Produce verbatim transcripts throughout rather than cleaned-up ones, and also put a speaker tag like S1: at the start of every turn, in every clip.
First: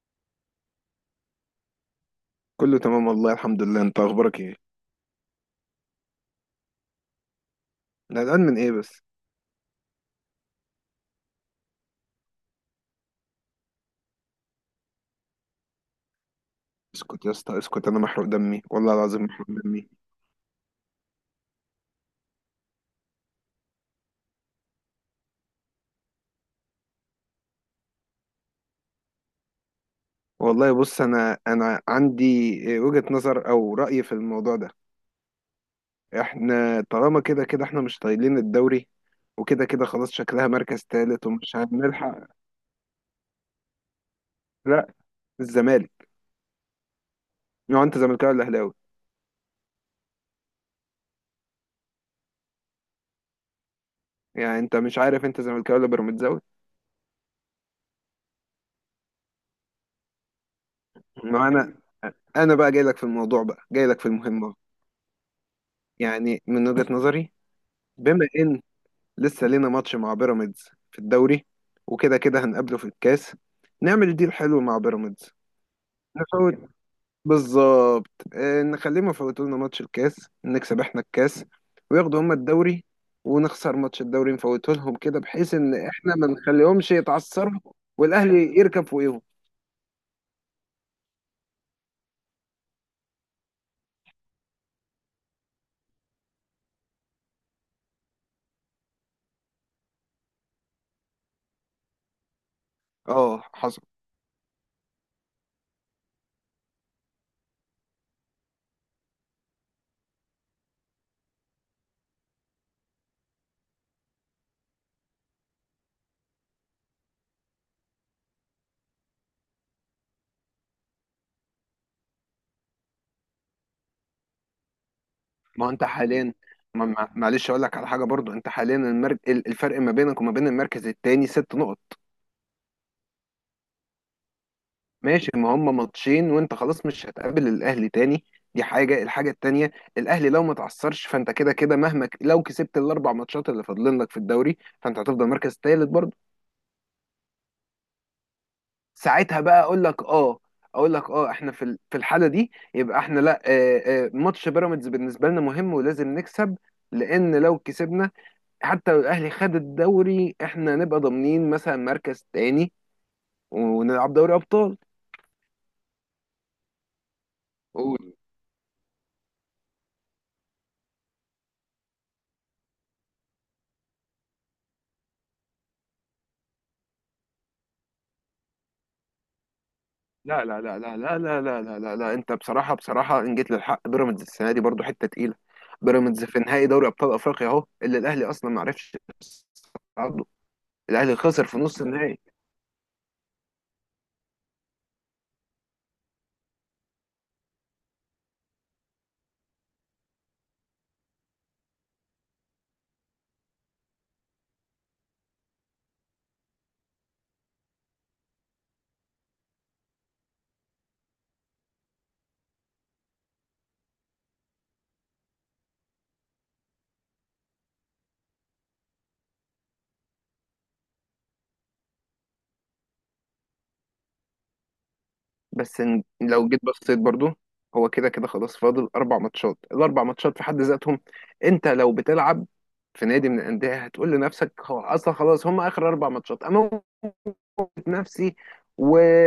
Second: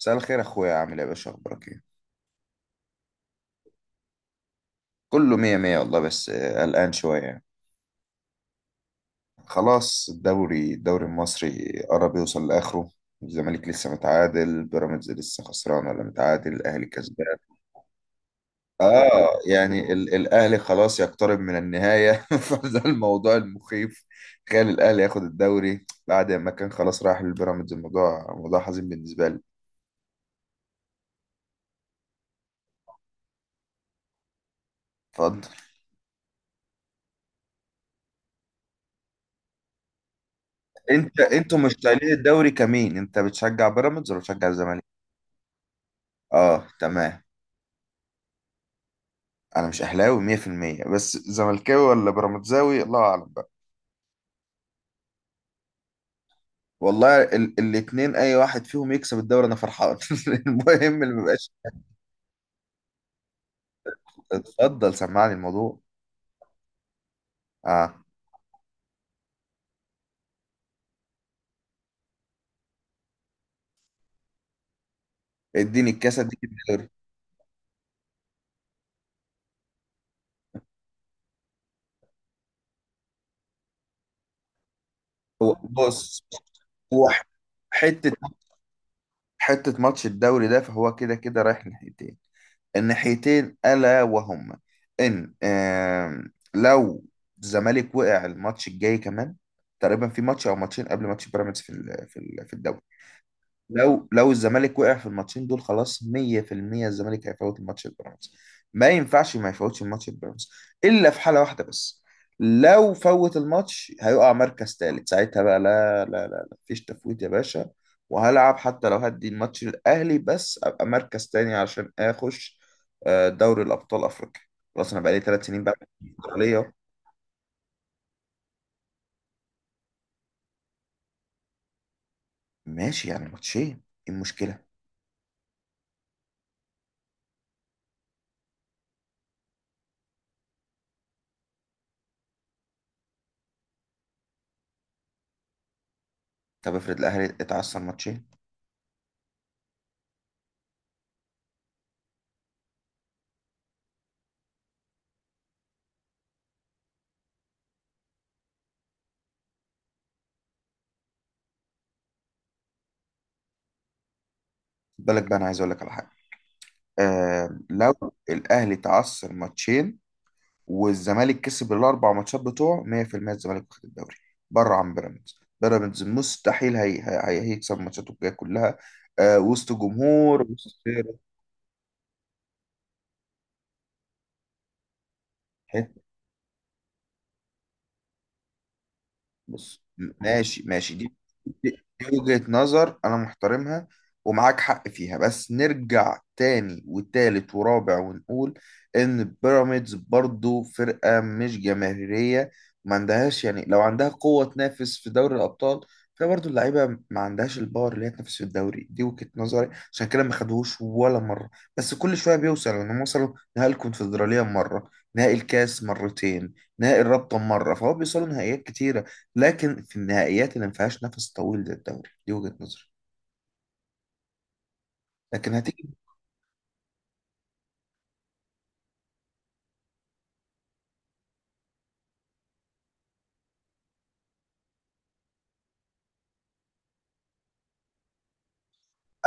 S1: مساء الخير، اخويا. عامل ايه يا باشا؟ اخبارك ايه؟
S2: كله تمام والله الحمد لله، انت اخبارك ايه؟
S1: كله مية مية والله. بس آه، قلقان شوية.
S2: انا قلقان من ايه بس؟
S1: خلاص، الدوري الدوري المصري قرب يوصل لاخره. الزمالك لسه متعادل، بيراميدز لسه خسران ولا متعادل، الاهلي
S2: اسكت يا
S1: كسبان.
S2: اسطى اسكت، انا محروق دمي والله العظيم،
S1: اه،
S2: محروق دمي.
S1: يعني ال الاهلي خلاص يقترب من النهاية. فده الموضوع المخيف. تخيل الاهلي ياخد الدوري بعد ما كان خلاص راح للبيراميدز. الموضوع موضوع حزين بالنسبة لي.
S2: والله بص، انا انا عندي وجهة نظر او رأي في الموضوع ده.
S1: اتفضل.
S2: احنا طالما كده كده احنا مش طايلين الدوري، وكده كده خلاص شكلها مركز
S1: انت
S2: تالت ومش
S1: انتوا مشتاقين
S2: هنلحق.
S1: الدوري كمين؟ انت بتشجع بيراميدز ولا بتشجع الزمالك؟
S2: لا، الزمالك.
S1: اه، تمام.
S2: لو انت زملكاوي ولا اهلاوي؟
S1: انا مش اهلاوي مية في المية، بس زملكاوي ولا بيراميدزاوي الله اعلم بقى.
S2: يعني انت مش عارف انت زملكاوي ولا بيراميدزاوي؟
S1: والله ال الاتنين، اي واحد فيهم يكسب الدوري انا فرحان. المهم اللي
S2: ما
S1: مبقاش.
S2: انا، انا بقى جاي لك في الموضوع، بقى جاي لك في المهمة.
S1: اتفضل سمعني الموضوع.
S2: يعني من وجهة نظري،
S1: اه.
S2: بما ان لسه لينا ماتش مع بيراميدز في الدوري، وكده كده هنقابله في الكاس، نعمل ديل حلو مع بيراميدز.
S1: اديني الكاسه اديك
S2: نفوت.
S1: الدوري.
S2: بالظبط، آه، نخليهم يفوتوا لنا ماتش الكاس، نكسب احنا الكاس وياخدوا هما الدوري، ونخسر ماتش الدوري نفوته لهم كده،
S1: هو
S2: بحيث ان احنا
S1: بص.
S2: ما نخليهمش
S1: هو ح-
S2: يتعثروا
S1: حته
S2: والاهلي يركب فوقيهم.
S1: حته ماتش الدوري ده، فهو كده كده رايح ناحيتين. الناحيتين الا وهما ان، آم، لو الزمالك وقع الماتش الجاي كمان، تقريبا في ماتش او ماتشين قبل ماتش بيراميدز في ال- في ال- في الدوري.
S2: اه، حصل.
S1: لو لو الزمالك وقع في الماتشين دول، خلاص مية في المية الزمالك هيفوت الماتش البيراميدز. ما ينفعش ما يفوتش الماتش البيراميدز، الا في حاله واحده بس: لو فوت الماتش هيقع مركز ثالث. ساعتها بقى لا لا لا لا، مفيش تفويت يا باشا. وهلعب حتى لو هدي الماتش الاهلي، بس ابقى مركز تاني عشان اخش آه، دوري الابطال افريقيا. خلاص انا بقالي ثلاث سنين
S2: ما هو
S1: بقى.
S2: انت حاليا.
S1: ليه؟
S2: ما ما- معلش اقول لك على حاجه برضو، انت حاليا المرك... الفرق ما بينك وما بين المركز الثاني ست نقط.
S1: ماشي، يعني ماتشين. إيه المشكله؟
S2: ماشي، ما هم ماتشين وانت خلاص مش هتقابل الاهلي تاني. دي حاجه. الحاجه التانيه، الاهلي لو ما تعثرش فانت كده كده مهما ك- لو كسبت الاربع ماتشات اللي فاضلين لك في الدوري فانت هتفضل مركز تالت برضه.
S1: طب افرض الاهلي اتعثر ماتشين.
S2: ساعتها بقى اقول لك اه اقول لك اه احنا في ال- في الحاله دي يبقى احنا لا، آه، آه، ماتش بيراميدز بالنسبه لنا مهم ولازم نكسب. لان لو كسبنا، حتى لو الاهلي خد الدوري، احنا نبقى ضامنين مثلا مركز تاني ونلعب دوري ابطال.
S1: بالك بقى، انا عايز اقول لك على حاجه. آه لو الاهلي تعثر ماتشين، والزمالك كسب الاربع ماتشات بتوعه مية في المية، الزمالك واخد الدوري. بره عن بيراميدز، بيراميدز مستحيل هي هي هي- هيكسب ماتشاته الجايه كلها، آه وسط جمهور
S2: لا لا لا
S1: وسط.
S2: لا لا لا لا لا لا لا، انت بصراحه بصراحه ان جيت للحق بيراميدز السنه دي برضو حته تقيله. بيراميدز في نهائي دوري ابطال افريقيا اهو، اللي الاهلي اصلا ما عرفش
S1: بص، م-
S2: يصعده.
S1: ماشي ماشي. دي
S2: الاهلي خسر في
S1: دي
S2: نص
S1: دي
S2: النهائي.
S1: وجهة نظر انا محترمها ومعاك حق فيها، بس نرجع تاني وتالت ورابع ونقول ان بيراميدز برضو فرقة مش جماهيرية. ما عندهاش، يعني، لو عندها قوة تنافس في دوري الابطال، فهي برضو اللعيبة ما عندهاش الباور اللي هي تنافس في الدوري. دي وجهة نظري عشان كده ما خدوهوش ولا مرة. بس كل شوية بيوصل انهم وصلوا نهائي الكونفدرالية مرة، نهائي الكاس مرتين، نهائي الرابطة مرة. فهو بيوصلوا نهائيات كتيرة، لكن في النهائيات اللي ما فيهاش نفس طويل للدوري. دي وجهة نظري، لكن
S2: بس
S1: هتيجي.
S2: ان- لو جيت بصيت برضو، هو كده كده خلاص فاضل اربع ماتشات. الاربع ماتشات في حد ذاتهم، انت لو بتلعب في نادي من الانديه هتقول لنفسك هو اصلا خلاص هم اخر اربع ماتشات، اموت نفسي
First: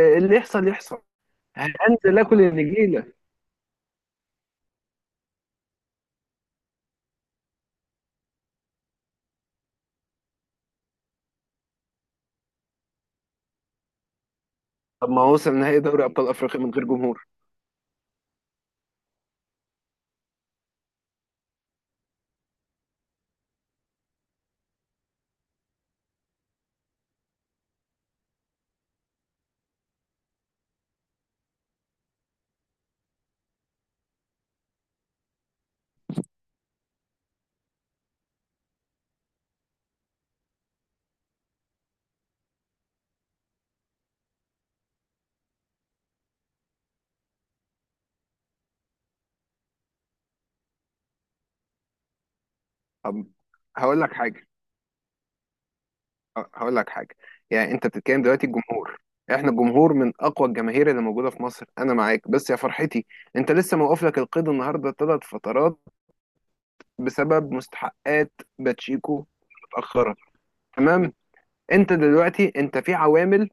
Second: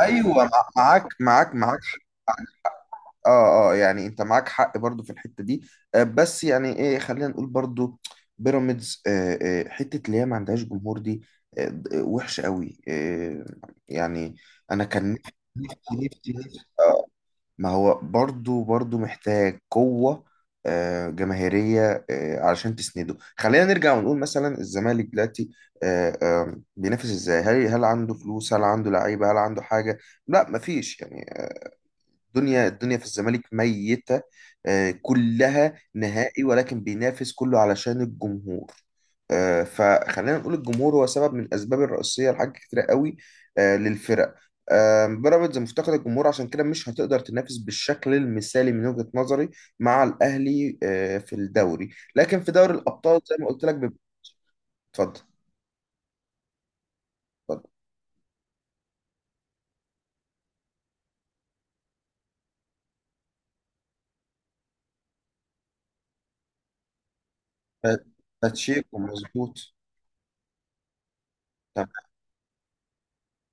S1: ايوه، مع-
S2: يحصل يحصل.
S1: معاك معاك معاك.
S2: هنزل اكل النجيله.
S1: اه، اه، يعني انت معاك حق برضو في الحته دي. آه، بس يعني ايه، خلينا نقول برضو بيراميدز آه، آه، حته اللي هي ما عندهاش جمهور دي، آه، وحشه قوي. آه، يعني، انا
S2: طب
S1: كان
S2: ما
S1: نفسي،
S2: هو وصل نهائي دوري
S1: نفسي
S2: ابطال
S1: نفسي
S2: افريقيا
S1: نفسي-
S2: من غير
S1: آه،
S2: جمهور.
S1: ما هو برضو برضو محتاج قوة آه، جماهيرية آه، علشان تسنده. خلينا نرجع ونقول مثلا الزمالك دلوقتي آه، آه، بينافس ازاي؟ هل هل عنده فلوس؟ هل عنده لعيبة؟ هل عنده حاجة؟ لا، مفيش يعني. الدنيا الدنيا في الزمالك ميتة، آه، كلها نهائي. ولكن بينافس كله علشان الجمهور. آه، فخلينا نقول الجمهور هو سبب من الأسباب الرئيسية لحاجات كتيرة قوي آه، للفرق. آه، بيراميدز مفتقد الجمهور، عشان كده مش هتقدر تنافس بالشكل المثالي من وجهة نظري مع الأهلي آه، في الدوري. لكن في دوري الأبطال
S2: طب
S1: زي ما قلت لك بيبقى-
S2: هقول لك حاجه.
S1: اتفضل.
S2: ه- هقول لك حاجه.
S1: اتفضل.
S2: يعني انت بتتكلم دلوقتي الجمهور، احنا الجمهور من اقوى الجماهير اللي موجوده في مصر، انا معاك، بس يا فرحتي، انت لسه موقف لك القيد النهارده ثلاث فترات بسبب
S1: ف-
S2: مستحقات.
S1: باتشيكو،
S2: باتشيكو
S1: مظبوط.
S2: متاخره. تمام. انت دلوقتي انت في عوامل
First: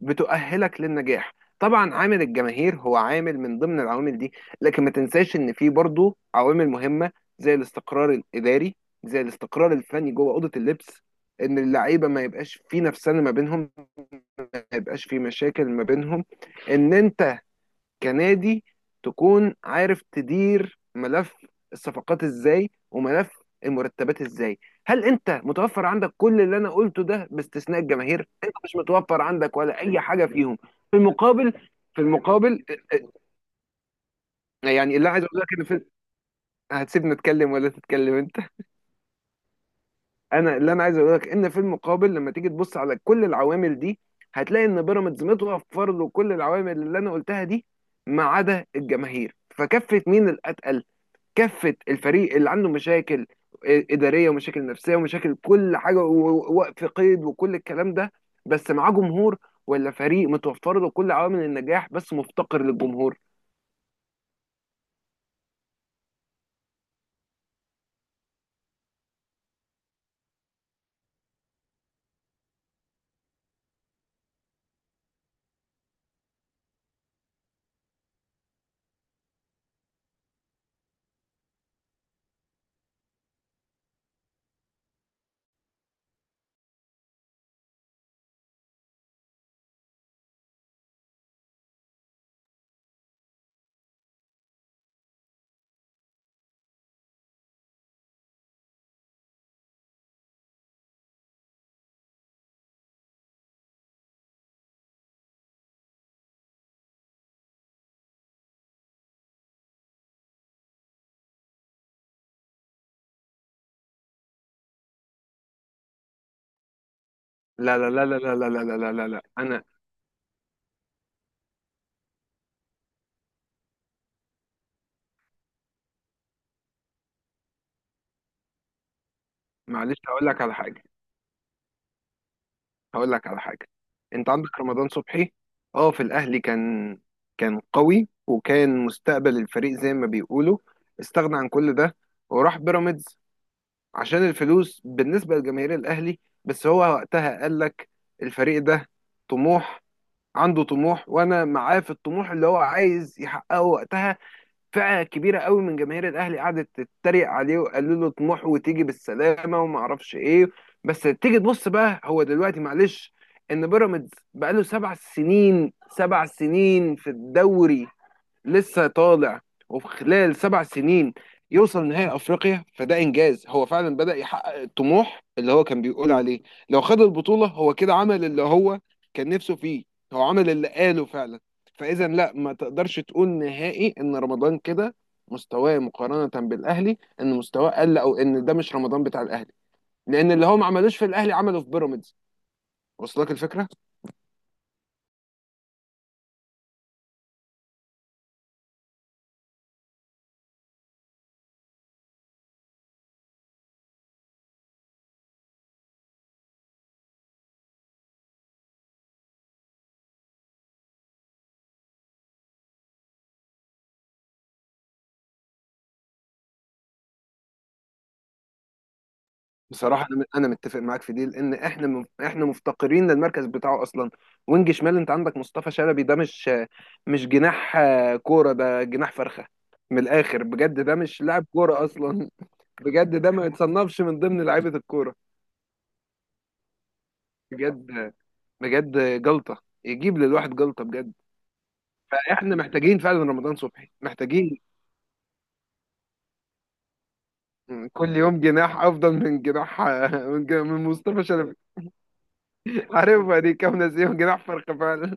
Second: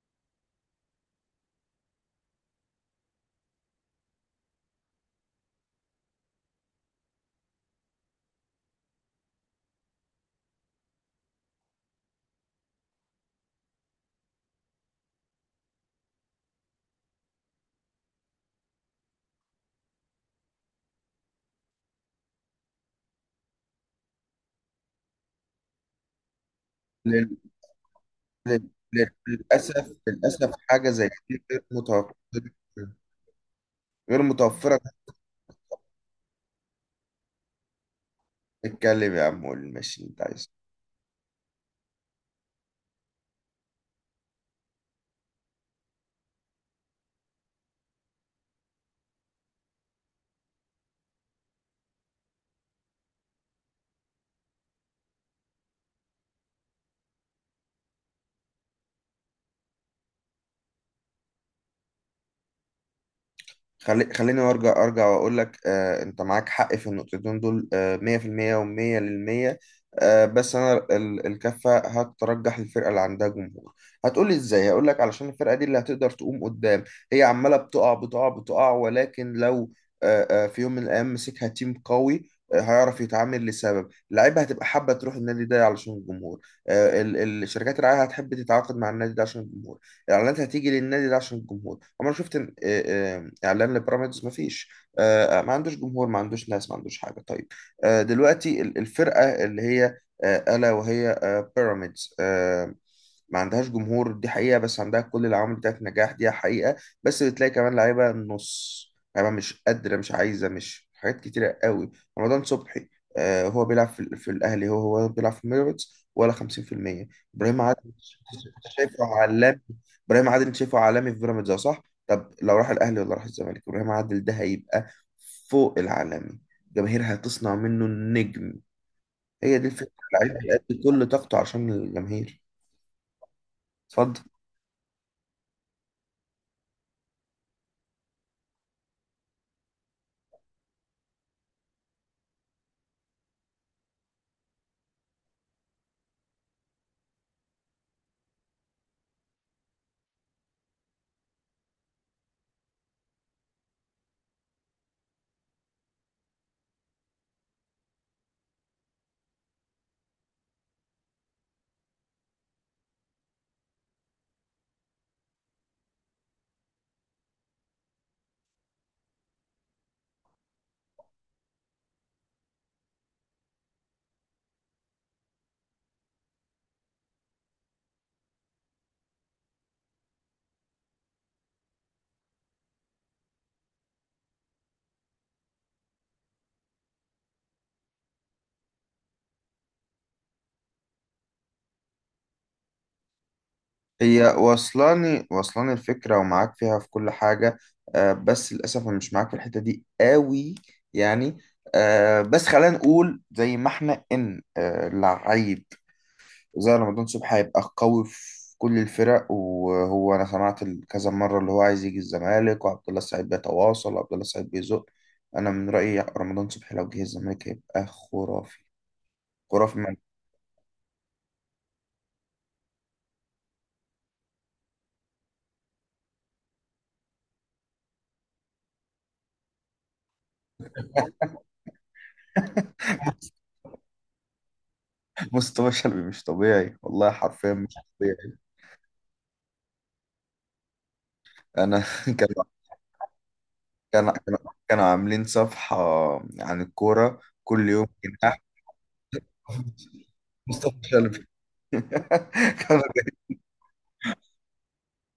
S2: بتؤهلك للنجاح. طبعا عامل الجماهير هو عامل من ضمن العوامل دي، لكن ما تنساش ان في برضه عوامل مهمة. زي الاستقرار الاداري، زي الاستقرار الفني جوه اوضة اللبس، ان اللعيبة ما يبقاش في نفسنا ما بينهم، ما يبقاش في مشاكل ما بينهم، ان انت كنادي تكون عارف تدير ملف الصفقات ازاي وملف المرتبات ازاي. هل انت متوفر عندك كل اللي انا قلته ده
S1: تمام.
S2: باستثناء الجماهير؟ انت
S1: لل-
S2: مش
S1: لل-
S2: متوفر عندك ولا
S1: للأسف
S2: اي حاجه
S1: للأسف
S2: فيهم.
S1: حاجة
S2: في
S1: زي دي
S2: المقابل
S1: غير
S2: في
S1: متوفرة.
S2: المقابل آه،
S1: غير
S2: آه،
S1: متوفرة.
S2: يعني اللي عايز اقول لك ان في. هتسيبني اتكلم ولا تتكلم انت؟
S1: نتكلم يا عم، قول ماشي انت عايز.
S2: انا اللي انا عايز اقول لك ان في المقابل، لما تيجي تبص على كل العوامل دي هتلاقي ان بيراميدز متوفر له كل العوامل اللي انا قلتها دي ما عدا الجماهير. فكفة مين الاتقل؟ كافه الفريق اللي عنده مشاكل اداريه ومشاكل نفسيه ومشاكل كل حاجه ووقف قيد وكل الكلام ده بس معاه جمهور، ولا فريق متوفر له كل عوامل النجاح بس مفتقر للجمهور.
S1: خلي خليني ارجع ارجع واقول لك، آه انت معاك حق في النقطتين دول، آه، مية في المية و100 للمية. آه بس انا ال- الكفه هترجح الفرقه اللي عندها جمهور. هتقولي ازاي؟ هقول لك علشان الفرقه دي اللي هتقدر تقوم قدام. هي عماله بتقع بتقع بتقع، ولكن لو آه آه في يوم من الايام مسكها تيم قوي، آه، هيعرف يتعامل. لسبب اللعيبه هتبقى حابه تروح النادي ده علشان الجمهور، آه، ال- ال- الشركات الرعايه هتحب تتعاقد مع النادي ده عشان الجمهور، الاعلانات هتيجي للنادي ده عشان الجمهور. عمر شفت إن- آه، آه، اعلان لبيراميدز؟ ما فيش. آه، ما عندوش جمهور، ما عندوش ناس، ما عندوش حاجه. طيب، آه، دلوقتي ال- الفرقه اللي هي آه، الا وهي آه، بيراميدز، آه، ما عندهاش جمهور، دي حقيقه، بس عندها كل العوامل بتاعت نجاح، دي حقيقه. بس بتلاقي كمان لعيبه نص، لعيبه مش قادره، مش عايزه، مش، حاجات كتيره قوي. رمضان صبحي آه، هو بيلعب في, في الاهلي، هو هو بيلعب في بيراميدز ولا خمسين في المية؟ ابراهيم
S2: لا
S1: عادل
S2: لا
S1: أنت
S2: لا لا لا لا لا لا
S1: شايفه
S2: لا لا،
S1: عالمي.
S2: انا.
S1: ابراهيم عادل أنت شايفه عالمي في بيراميدز، اه صح. طب لو راح الاهلي ولا راح الزمالك، ابراهيم عادل ده هيبقى فوق العالمي. الجماهير هتصنع منه النجم. هي دي الفكره.
S2: معلش هقول لك
S1: اللعيب
S2: على حاجه.
S1: هيأدي كل طاقته عشان الجماهير.
S2: هقول لك على حاجه
S1: اتفضل.
S2: انت عندك رمضان صبحي، اه، في الاهلي كان. كان قوي وكان مستقبل الفريق زي ما بيقولوا، استغنى عن كل ده وراح بيراميدز عشان الفلوس. بالنسبة لجماهير الأهلي، بس هو وقتها قال لك الفريق ده طموح، عنده طموح وأنا معاه في الطموح اللي هو عايز يحققه. وقتها فئة كبيرة قوي من جماهير الأهلي قعدت تتريق عليه وقالوا له طموح وتيجي بالسلامة وما أعرفش إيه. بس تيجي تبص بقى هو دلوقتي، معلش، إن بيراميدز بقاله سبع سنين، سبع سنين في الدوري لسه طالع، وفي خلال سبع سنين يوصل نهائي افريقيا، فده انجاز. هو فعلا بدأ يحقق الطموح اللي هو كان بيقول عليه. لو خد البطولة هو كده عمل اللي هو كان نفسه فيه، هو عمل اللي قاله فعلا. فاذا لا ما تقدرش تقول نهائي ان رمضان كده مستواه مقارنة بالاهلي، ان مستواه قل او ان ده مش رمضان بتاع الاهلي، لان اللي هو ما عملوش في الاهلي عمله في بيراميدز. وصلك الفكرة؟
S1: هي واصلاني واصلاني الفكره، ومعاك فيها في كل حاجه. آه بس للاسف انا مش معاك في الحته دي قوي. يعني، آه بس خلينا نقول زي ما احنا ان آه لعيب زي رمضان صبحي هيبقى قوي في كل الفرق. وهو انا سمعت ال- كذا مره اللي هو عايز يجي الزمالك، وعبد الله السعيد بيتواصل، وعبد الله السعيد بيزق. انا من رايي رمضان صبحي لو جه الزمالك هيبقى خرافي. خرافي من
S2: بصراحة أنا أنا متفق معاك في دي، لأن إحنا م- إحنا مفتقرين للمركز بتاعه أصلا. وينج شمال، أنت عندك مصطفى شلبي، ده مش مش جناح، آه، كورة. ده جناح فرخة من الآخر، بجد ده مش لاعب كورة أصلا. بجد ده ما يتصنفش من ضمن لعيبة الكورة.
S1: مصطفى شلبي مش طبيعي والله، حرفيا مش
S2: بجد،
S1: طبيعي.
S2: بجد جلطة، يجيب للواحد جلطة بجد.
S1: انا كان
S2: فإحنا محتاجين فعلا رمضان صبحي،
S1: كان كان-
S2: محتاجين.
S1: كانوا عاملين صفحه عن الكوره، كل يوم
S2: كل
S1: جناح.
S2: يوم جناح أفضل من جناح من جناح-
S1: مصطفى
S2: من مصطفى
S1: شلبي.
S2: شلبي.
S1: كان
S2: عارف دي كام ناس يوم جناح فرخة فعلا.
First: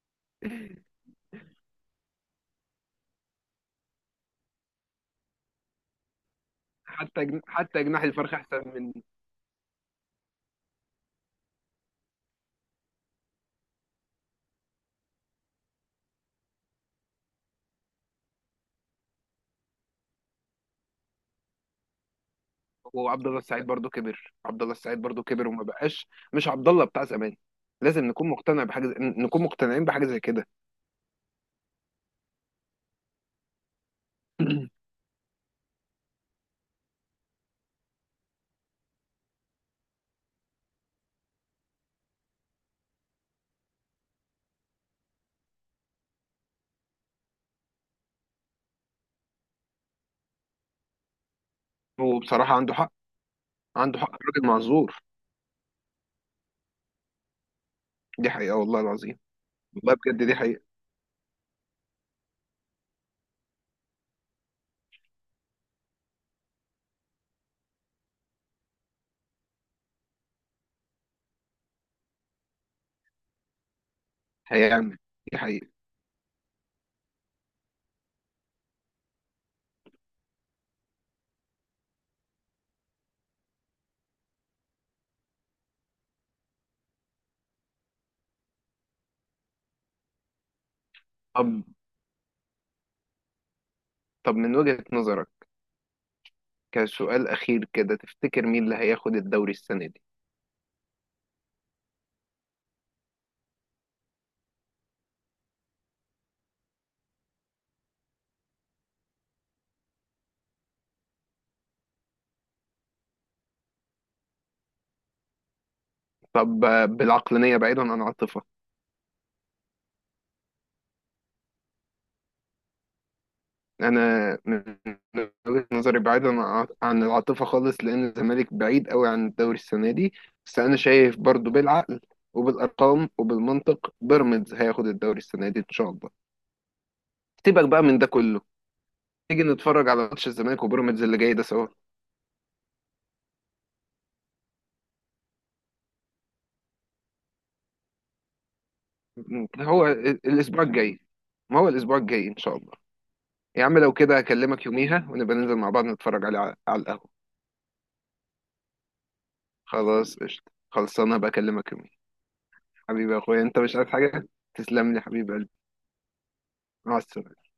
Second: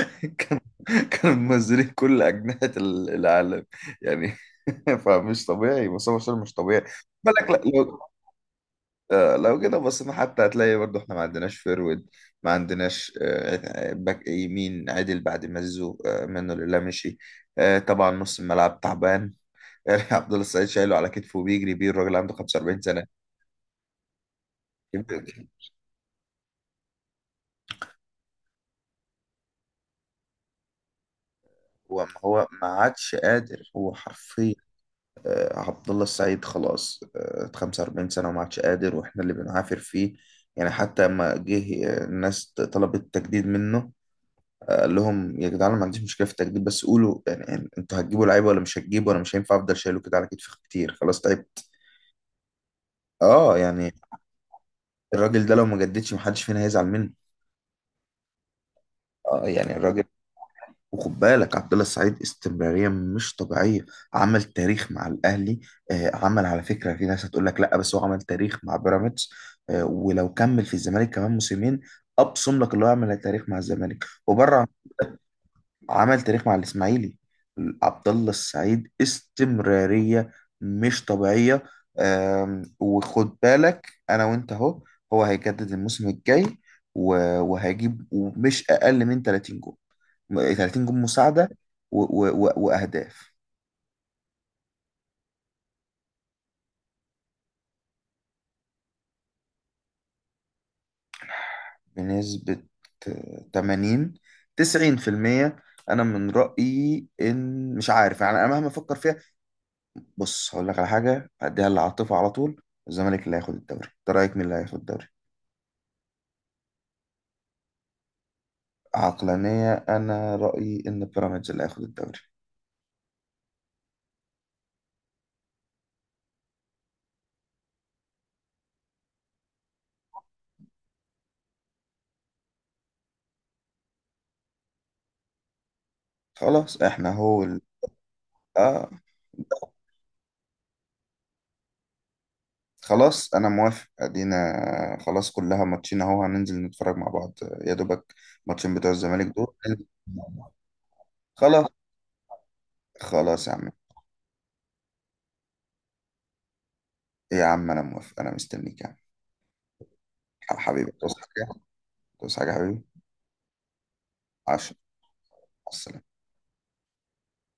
S1: كانوا كانوا منزلين كل أجنحة ال- العالم، يعني. فمش طبيعي مصطفى شلبي، مش طبيعي.
S2: حتى جن-
S1: بالك، لا-
S2: حتى
S1: لو
S2: جناح الفرخ احسن من.
S1: آه، لو كده بصينا، حتى هتلاقي برضه احنا ما عندناش فيرود، ما عندناش آه، باك يمين عدل بعد ما زيزو آه، منه لله مشي. آه، طبعا نص الملعب تعبان يعني. عبد الله السعيد شايله على كتفه بيجري بيه، الراجل عنده خمسة واربعين سنة.
S2: وعبد الله السعيد برضو كبر، عبد الله السعيد برضو كبر وما بقاش. مش عبد الله بتاع زمان. لازم نكون مقتنع بحاجه زي... نكون مقتنعين بحاجه زي كده.
S1: هو هو ما عادش قادر، هو حرفيا، آه، عبد الله السعيد خلاص، آه، خمسة واربعين سنة وما عادش قادر، واحنا اللي بنعافر فيه يعني. حتى لما جه آه، الناس طلبت تجديد منه، آه، قال لهم يا جدعان، أنا ما عنديش مشكلة في التجديد، بس قولوا، يعني، يعني انتوا هتجيبوا لعيبة ولا مش هتجيبوا؟ انا مش هينفع افضل شايله كده على كتفي كتير، خلاص تعبت.
S2: هو بصراحه عنده حق،
S1: اه، يعني
S2: عنده حق راجل معذور.
S1: الراجل ده لو ما جددش محدش فينا هيزعل منه.
S2: دي حقيقه والله العظيم.
S1: اه، يعني
S2: والله
S1: الراجل.
S2: بجد دي حقيقه.
S1: وخد بالك، عبد الله السعيد استمرارية مش طبيعية. عمل تاريخ مع الأهلي، آه، عمل، على فكرة في ناس هتقول لك لا، بس هو عمل تاريخ مع بيراميدز. آه، ولو كمل في الزمالك كمان موسمين أبصم لك اللي هو عمل تاريخ مع الزمالك. وبره،
S2: هيعمل. دي حقيقه.
S1: عمل تاريخ مع الاسماعيلي. عبد الله السعيد استمراريه مش طبيعيه. أم، وخد بالك، انا وانت اهو، هو هيجدد الموسم الجاي و- وهيجيب مش اقل من ثلاثين جول. تلاتين جول مساعده
S2: طب.
S1: و- و- و- واهداف.
S2: طب من وجهه نظرك كسؤال اخير كده، تفتكر مين اللي هياخد الدوري السنه دي؟
S1: بنسبه تمانين، تسعين في المية. انا من رايي ان، مش عارف يعني، انا مهما افكر فيها. بص، هقول لك على حاجة، أديها للعاطفة على طول: الزمالك اللي هياخد الدوري. أنت رأيك مين اللي هياخد الدوري؟
S2: طب، آه، بالعقلانيه بعيدا عن العاطفه.
S1: عقلانية، أنا رأيي إن بيراميدز اللي هياخد الدوري.
S2: انا من وجهة نظري بعيدا عن عن العاطفه خالص، لان الزمالك بعيد قوي عن الدوري السنه دي. بس انا شايف برضو بالعقل وبالارقام وبالمنطق بيراميدز هياخد الدوري السنه دي ان شاء الله.
S1: خلاص إحنا، هو ال...
S2: سيبك بقى من ده كله،
S1: آه.
S2: تيجي نتفرج على ماتش الزمالك وبيراميدز اللي جاي ده سوا.
S1: خلاص أنا موافق، أدينا، خلاص، كلها ماتشين أهو، هننزل نتفرج مع بعض. يا دوبك ماتشين بتوع الزمالك دول، ننزل
S2: هو
S1: مع
S2: ال-
S1: بعض.
S2: الاسبوع الجاي. ما
S1: خلاص.
S2: هو الاسبوع الجاي ان شاء الله.
S1: خلاص يا
S2: يا
S1: عم.
S2: عم لو كده هكلمك يوميها ونبقى ننزل مع بعض نتفرج على على القهوه.
S1: إيه يا عم، أنا موافق، أنا مستنيك يا عم.
S2: خلاص، قشطه،
S1: حبيبي،
S2: خلصانه،
S1: توصل حاجة؟
S2: بكلمك يوميها.
S1: توصل حاجة يا حبيبي؟
S2: حبيبي يا اخويا، انت مش عايز حاجه؟
S1: عشرة.
S2: تسلم لي حبيب قلبي.
S1: مع السلامة.
S2: مع السلامه.